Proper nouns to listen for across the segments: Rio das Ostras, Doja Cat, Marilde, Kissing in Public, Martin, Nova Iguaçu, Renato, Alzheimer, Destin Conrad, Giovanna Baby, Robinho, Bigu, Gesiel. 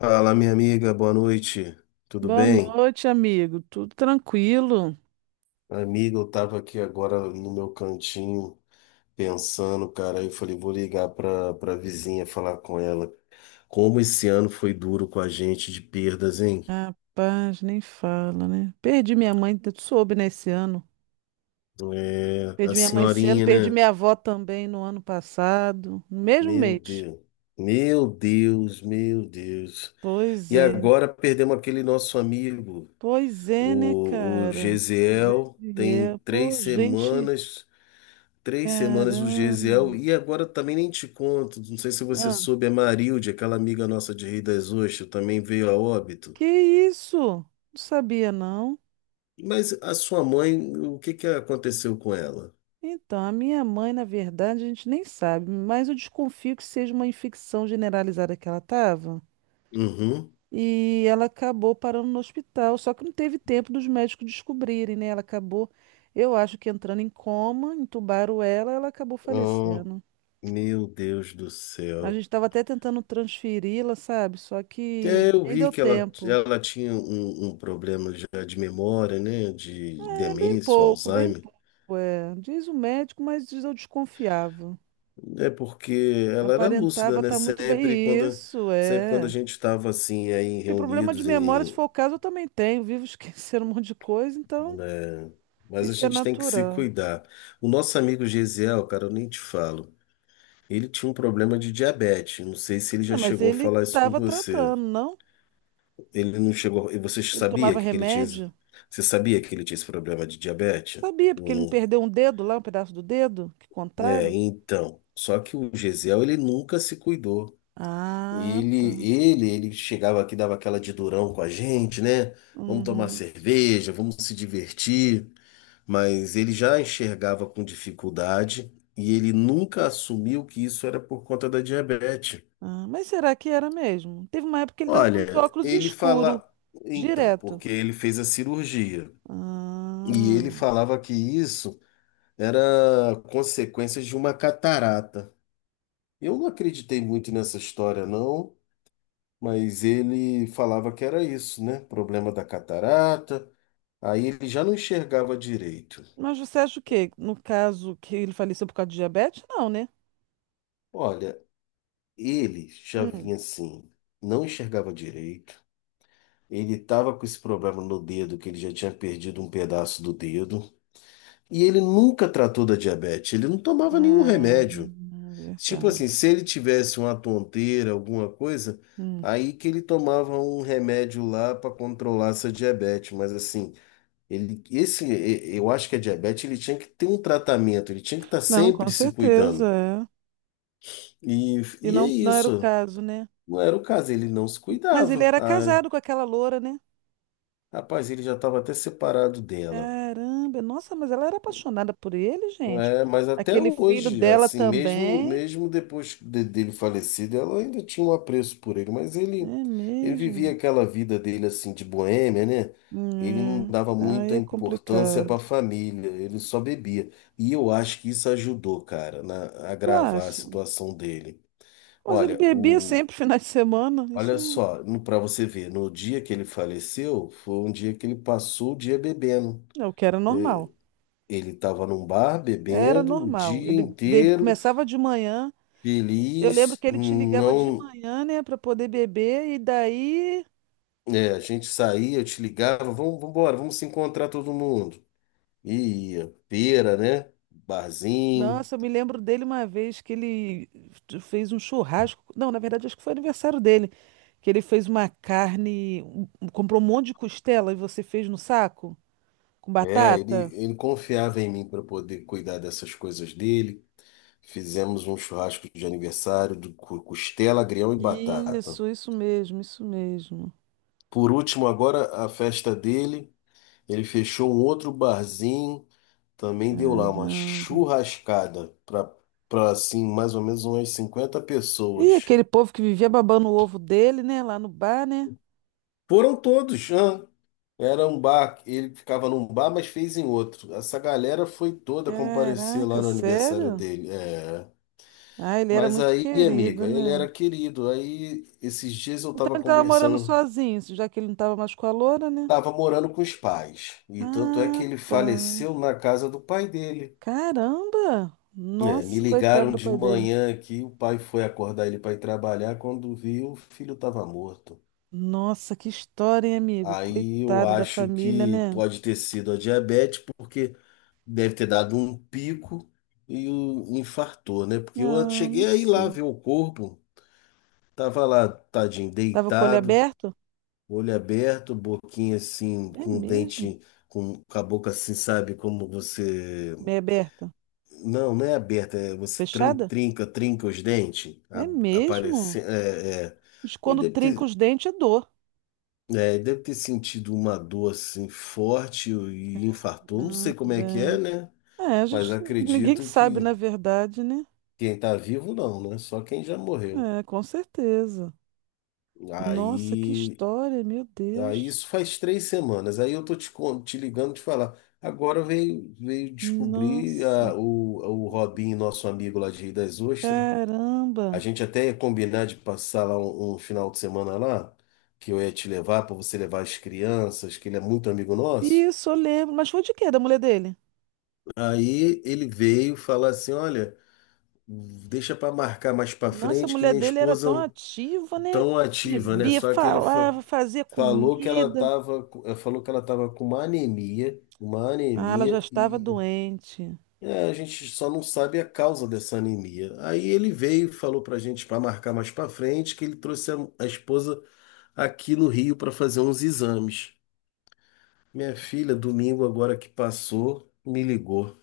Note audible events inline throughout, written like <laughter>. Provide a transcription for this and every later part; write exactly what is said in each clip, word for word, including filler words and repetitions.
Fala, minha amiga, boa noite. Tudo Boa bem? noite, amigo. Tudo tranquilo? Amiga, eu tava aqui agora no meu cantinho pensando, cara, aí eu falei, vou ligar pra, pra vizinha falar com ela. Como esse ano foi duro com a gente de perdas, hein? Rapaz, nem fala, né? Perdi minha mãe, tu soube, né, esse ano. É, a Perdi minha mãe esse ano, senhorinha, perdi né? minha avó também no ano passado, no mesmo Meu mês. Deus. Meu Deus, meu Deus. Pois E é, agora perdemos aquele nosso amigo, pois é, né, o, o cara? Gesiel, Gente, é, tem é. três Pô, gente, semanas. Três semanas o caramba. Gesiel, e agora também nem te conto, não sei se você Ah, soube, a Marilde, aquela amiga nossa de Rei das Ostras, também veio a que óbito. isso? Não sabia, não. Mas a sua mãe, o que que aconteceu com ela? Então, a minha mãe, na verdade, a gente nem sabe, mas eu desconfio que seja uma infecção generalizada que ela estava. Uhum. E ela acabou parando no hospital, só que não teve tempo dos médicos descobrirem, né? Ela acabou, eu acho que entrando em coma, entubaram ela, ela acabou Oh, falecendo. meu Deus do A céu. gente estava até tentando transferi-la, sabe? Só que É, eu nem vi deu que ela, tempo. ela tinha um, um problema já de memória, né, de É, bem demência, pouco, bem Alzheimer. pouco, é. Diz o médico, mas diz eu desconfiava. É porque ela era lúcida, Aparentava né? estar muito bem. Sempre quando, Isso, sempre quando a é. gente estava assim, aí Porque problema de reunidos memória, se em, for o caso, eu também tenho. Vivo <laughs> esquecendo um monte de coisa, então né? Mas a isso é gente tem que se natural. cuidar. O nosso amigo Gesiel, cara, eu nem te falo. Ele tinha um problema de diabetes. Não sei se ele já Não, mas chegou a ele falar isso com estava você. tratando, não? Ele não chegou. E você Ele sabia tomava que ele tinha. esse- remédio? Você sabia que ele tinha esse problema de diabetes? Sabia, porque ele não Eu perdeu um dedo lá, um pedaço do dedo que não- É, contaram? então. Só que o Gesiel, ele nunca se cuidou. Ah, Ele, tá. ele, ele chegava aqui, dava aquela de durão com a gente, né? Vamos tomar Uhum. cerveja, vamos se divertir. Mas ele já enxergava com dificuldade e ele nunca assumiu que isso era por conta da diabetes. Ah, mas será que era mesmo? Teve uma época que ele estava andando de Olha, óculos ele escuro, fala, então, direto. porque ele fez a cirurgia e ele Ah. falava que isso era consequência de uma catarata. Eu não acreditei muito nessa história, não, mas ele falava que era isso, né? Problema da catarata. Aí ele já não enxergava direito. Mas você acha o quê? No caso que ele faleceu por causa de diabetes? Não, né? Olha, ele já Hum. vinha assim, não enxergava direito. Ele estava com esse problema no dedo, que ele já tinha perdido um pedaço do dedo. E ele nunca tratou da diabetes, ele não tomava nenhum Ah, remédio. Tipo assim, verdade. se ele tivesse uma tonteira, alguma coisa, Hum. aí que ele tomava um remédio lá para controlar essa diabetes. Mas assim, ele, esse, e- eu acho que a diabetes ele tinha que ter um tratamento, ele tinha que estar Não, com sempre se certeza, cuidando. é. E, E e é não, não era o isso. caso, né? Não era o caso, ele não se Mas ele cuidava. era Ah, casado com aquela loura, né? rapaz, ele já estava até separado dela. Caramba, nossa, mas ela era apaixonada por ele, gente. É, mas até Aquele filho hoje, dela assim, mesmo também. mesmo depois de- dele falecido, ela ainda tinha um apreço por ele, mas ele É ele vivia mesmo? aquela vida dele assim de boêmia, né? Ele não É. dava Aí muita é importância complicado. para a família, ele só bebia. E eu acho que isso ajudou, cara, na, a Eu agravar a acho. situação dele. Mas ele Olha, bebia sempre <laughs> finais de semana. olha Isso só, para você ver, no dia que ele faleceu, foi um dia que ele passou o dia bebendo. é o que era normal. Ele estava num bar Era bebendo o normal. dia Ele bebe... inteiro, começava de manhã. Eu lembro feliz, que ele te ligava de não, manhã, né, para poder beber, e daí é, a gente saía, eu te ligava, vamos, vamos embora, vamos se encontrar todo mundo. E ia, feira, né? Barzinho. nossa, eu me lembro dele uma vez que ele fez um churrasco. Não, na verdade, acho que foi aniversário dele. Que ele fez uma carne, um- um, comprou um monte de costela e você fez no saco? Com É, batata? ele, ele confiava em mim para poder cuidar dessas coisas dele. Fizemos um churrasco de aniversário do cu- costela, agrião e batata. Isso, isso mesmo, isso mesmo. Por último, agora a festa dele, ele fechou um outro barzinho, também deu lá uma Caramba. churrascada para para assim, mais ou menos umas cinquenta E pessoas. aquele povo que vivia babando o ovo dele, né? Lá no bar, né? Foram todos, hã? Era um bar, ele ficava num bar, mas fez em outro. Essa galera foi toda comparecer Caraca, lá no aniversário sério? dele. É. Ah, ele era Mas muito aí, querido, amiga, ele né? era querido. Aí, esses dias eu Então tava ele tava morando conversando, sozinho, já que ele não tava mais com a loura, né? tava morando com os pais. E tanto é que Ah, ele tá. faleceu na casa do pai dele. Caramba! É, me Nossa, coitado ligaram do de pai dele. manhã aqui, o pai foi acordar ele para ir trabalhar, quando viu, o filho estava morto. Nossa, que história, hein, amigo? Aí eu Coitado da acho família, que né? pode ter sido a diabetes, porque deve ter dado um pico e o infartou, né? Porque eu Não, não cheguei aí lá sei. ver o corpo, tava lá, tadinho, Tava com o olho deitado, aberto? olho aberto, boquinha assim, É com o mesmo. dente, com, com a boca assim, sabe, como você. Meia aberta. Não, não é aberta, é você tran- Fechada? trinca, trinca os dentes, É a- aparece, mesmo. é, é. Mas E quando deve trinca ter, os dentes é dor. é, deve ter sentido uma dor assim forte e infartou. Não sei como é que é, Caramba. né? É, a Mas gente, <laughs> ninguém acredito sabe, que na verdade, né? quem tá vivo não, né? Só quem já morreu. É, com certeza. Nossa, que Aí, história, meu aí Deus. isso faz três semanas. Aí eu tô te, con- te ligando te falar. Agora veio, veio descobrir Nossa, a- o, o Robinho, nosso amigo lá de Rio das Ostras. A caramba. gente até ia combinar de passar lá um, um final de semana lá, que eu ia te levar para você levar as crianças, que ele é muito amigo nosso. Isso, eu lembro. Mas foi de quê? Da mulher dele? Aí ele veio falar assim, olha, deixa para marcar mais para Nossa, a frente que mulher minha dele era esposa tão ativa, né? tão ativa, né? Bebia, Só que ele fa- falava, fazia falou que ela comida. tava, co- eh, falou que ela tava com uma anemia, uma Ah, ela anemia já estava e doente. é, a gente só não sabe a causa dessa anemia. Aí ele veio e falou pra gente para marcar mais para frente que ele trouxe a a esposa aqui no Rio para fazer uns exames. Minha filha, domingo agora que passou, me ligou.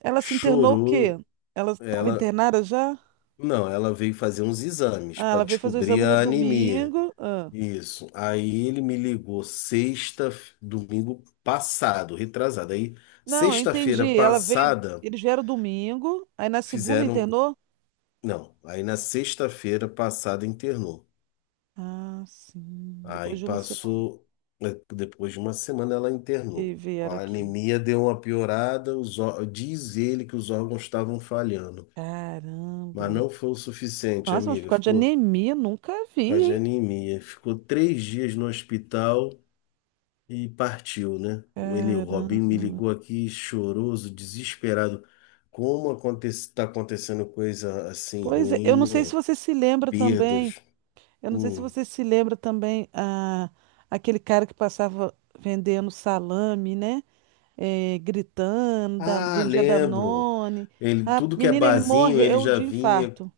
Ela se internou o quê? Chorou. Ela estava Ela, internada já? não, ela veio fazer uns exames Ah, para ela veio fazer o descobrir exame no a anemia. domingo. Ah. Isso. Aí ele me ligou sexta, domingo passado, retrasado. Aí Não, eu sexta-feira entendi. Ela veio, passada eles vieram domingo, aí na segunda fizeram, internou? não, aí na sexta-feira passada internou. Ah, sim. Depois Aí de uma semana passou, né, depois de uma semana ela que internou. Com vieram a aqui. anemia deu uma piorada, os, ó- diz ele que os órgãos estavam falhando, Caramba. mas não foi o suficiente, Nossa, mas por amiga. causa de Ficou anemia, nunca com a vi, de hein? anemia. Ficou três dias no hospital e partiu, né? O Ele, o Caramba. Robinho me ligou aqui choroso, desesperado. Como acontece, tá acontecendo coisa assim Pois é, eu não ruim, sei se né? você se lembra também. Perdas. Eu não sei se Hum. você se lembra também ah, aquele cara que passava vendendo salame, né? Eh, gritando, da- Ah, vendia lembro. Danone. Ele, A tudo que é menina, ele barzinho, ele morreu já de vinha. infarto.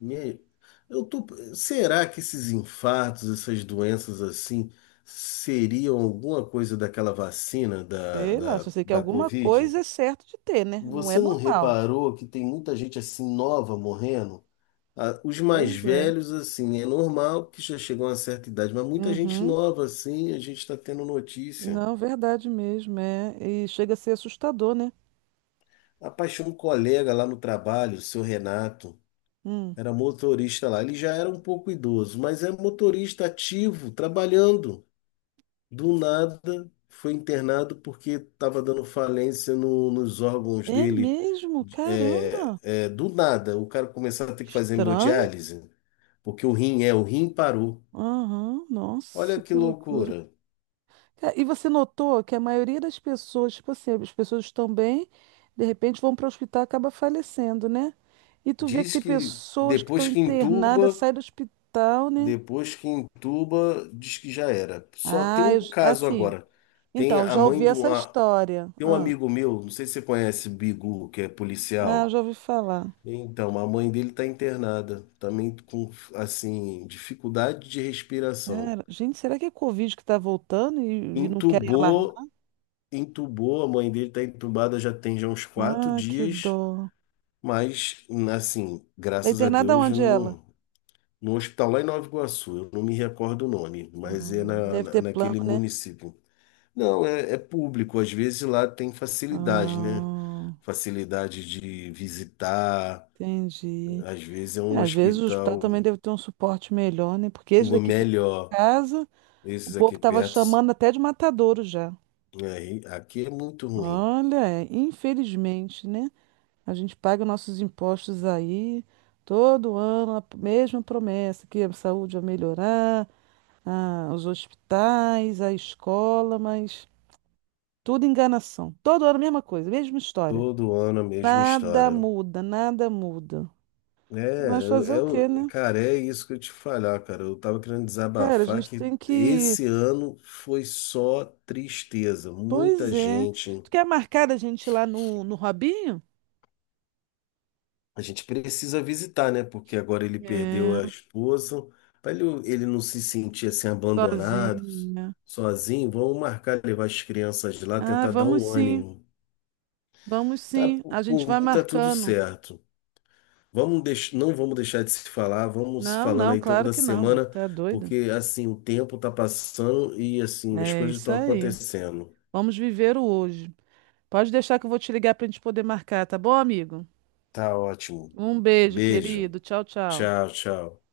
E aí, eu tô, será que esses infartos, essas doenças assim, seriam alguma coisa daquela vacina da, Sei lá, só da, sei que da alguma Covid? coisa é certo de ter, né? Não é Você não normal. reparou que tem muita gente assim nova morrendo? Ah, os mais Pois é. velhos, assim, é normal que já chegam a uma certa idade, mas muita gente Uhum. nova, assim, a gente está tendo notícia. Não, verdade mesmo, é. E chega a ser assustador, né? Rapaz, tinha um colega lá no trabalho, o seu Renato, Hum. era motorista lá. Ele já era um pouco idoso, mas é motorista ativo, trabalhando. Do nada foi internado porque estava dando falência no- nos órgãos É dele. mesmo? É, Caramba! é, do nada, o cara começava a ter que fazer Estranho? hemodiálise, porque o rim é, o rim parou. Aham, Olha nossa, que que loucura. loucura. É, e você notou que a maioria das pessoas, tipo assim, as pessoas estão bem, de repente vão para o hospital e acaba falecendo, né? E tu vê que Diz tem que pessoas que estão depois que internadas, entuba, saem do hospital, né? depois que entuba, diz que já era. Só tem Ah, um eu, j- caso assim, agora. Tem então, eu a já mãe ouvi de essa uma, história. tem um Ah, amigo meu, não sei se você conhece, Bigu, que é ah, eu policial. já ouvi falar. Então, a mãe dele está internada, também com, assim, dificuldade de respiração. Cara, gente, será que é Covid que tá voltando e, e não querem alarmar? Entubou, entubou, a mãe dele está entubada já tem já uns quatro Ah, que dias, dó. mas, assim, Tá graças a internada Deus, onde ela? no, no hospital lá em Nova Iguaçu, eu não me recordo o nome, mas Ah, é na, deve na- ter plano, naquele né? município. Não, é, é público, às vezes lá tem facilidade, né? Ah, Facilidade de visitar, entendi. às vezes é É, um às vezes o hospital também hospital deve ter um suporte melhor, né? Porque esse daqui perto de melhor. casa, o Esses povo aqui estava perto, chamando até de matadouro já. aí, aqui é muito ruim. Olha, é, infelizmente, né? A gente paga nossos impostos aí todo ano, a p- mesma promessa, que a saúde vai melhorar, ah, os hospitais, a escola, mas tudo enganação. Todo ano a mesma coisa, mesma história. Todo ano a mesma Nada história. muda, nada muda. É, Mas eu, fazer o quê, eu- né? cara, é isso que eu te falar, cara. Eu tava querendo Cara, a desabafar gente que tem que esse ano foi só tristeza. Muita pois é. gente. Tu quer marcar a gente lá no, no Robinho? A gente precisa visitar, né? Porque agora ele perdeu É, a esposa. Para ele, ele não se sentir assim abandonado, sozinho, né? sozinho, vamos marcar levar as crianças lá, Ah, tentar dar vamos um sim, ânimo. vamos Tá, sim. por A gente por vai mim tá tudo marcando. certo. Vamos deix... Não vamos deixar de se falar, vamos se Não, falando não, aí claro toda que não, amigo. semana, Tá doido? porque assim, o tempo tá passando e assim, as É coisas isso estão aí. acontecendo. Vamos viver o hoje. Pode deixar que eu vou te ligar pra gente poder marcar, tá bom, amigo? Tá ótimo. Um beijo, Beijo. querido. Tchau, tchau. Tchau, tchau.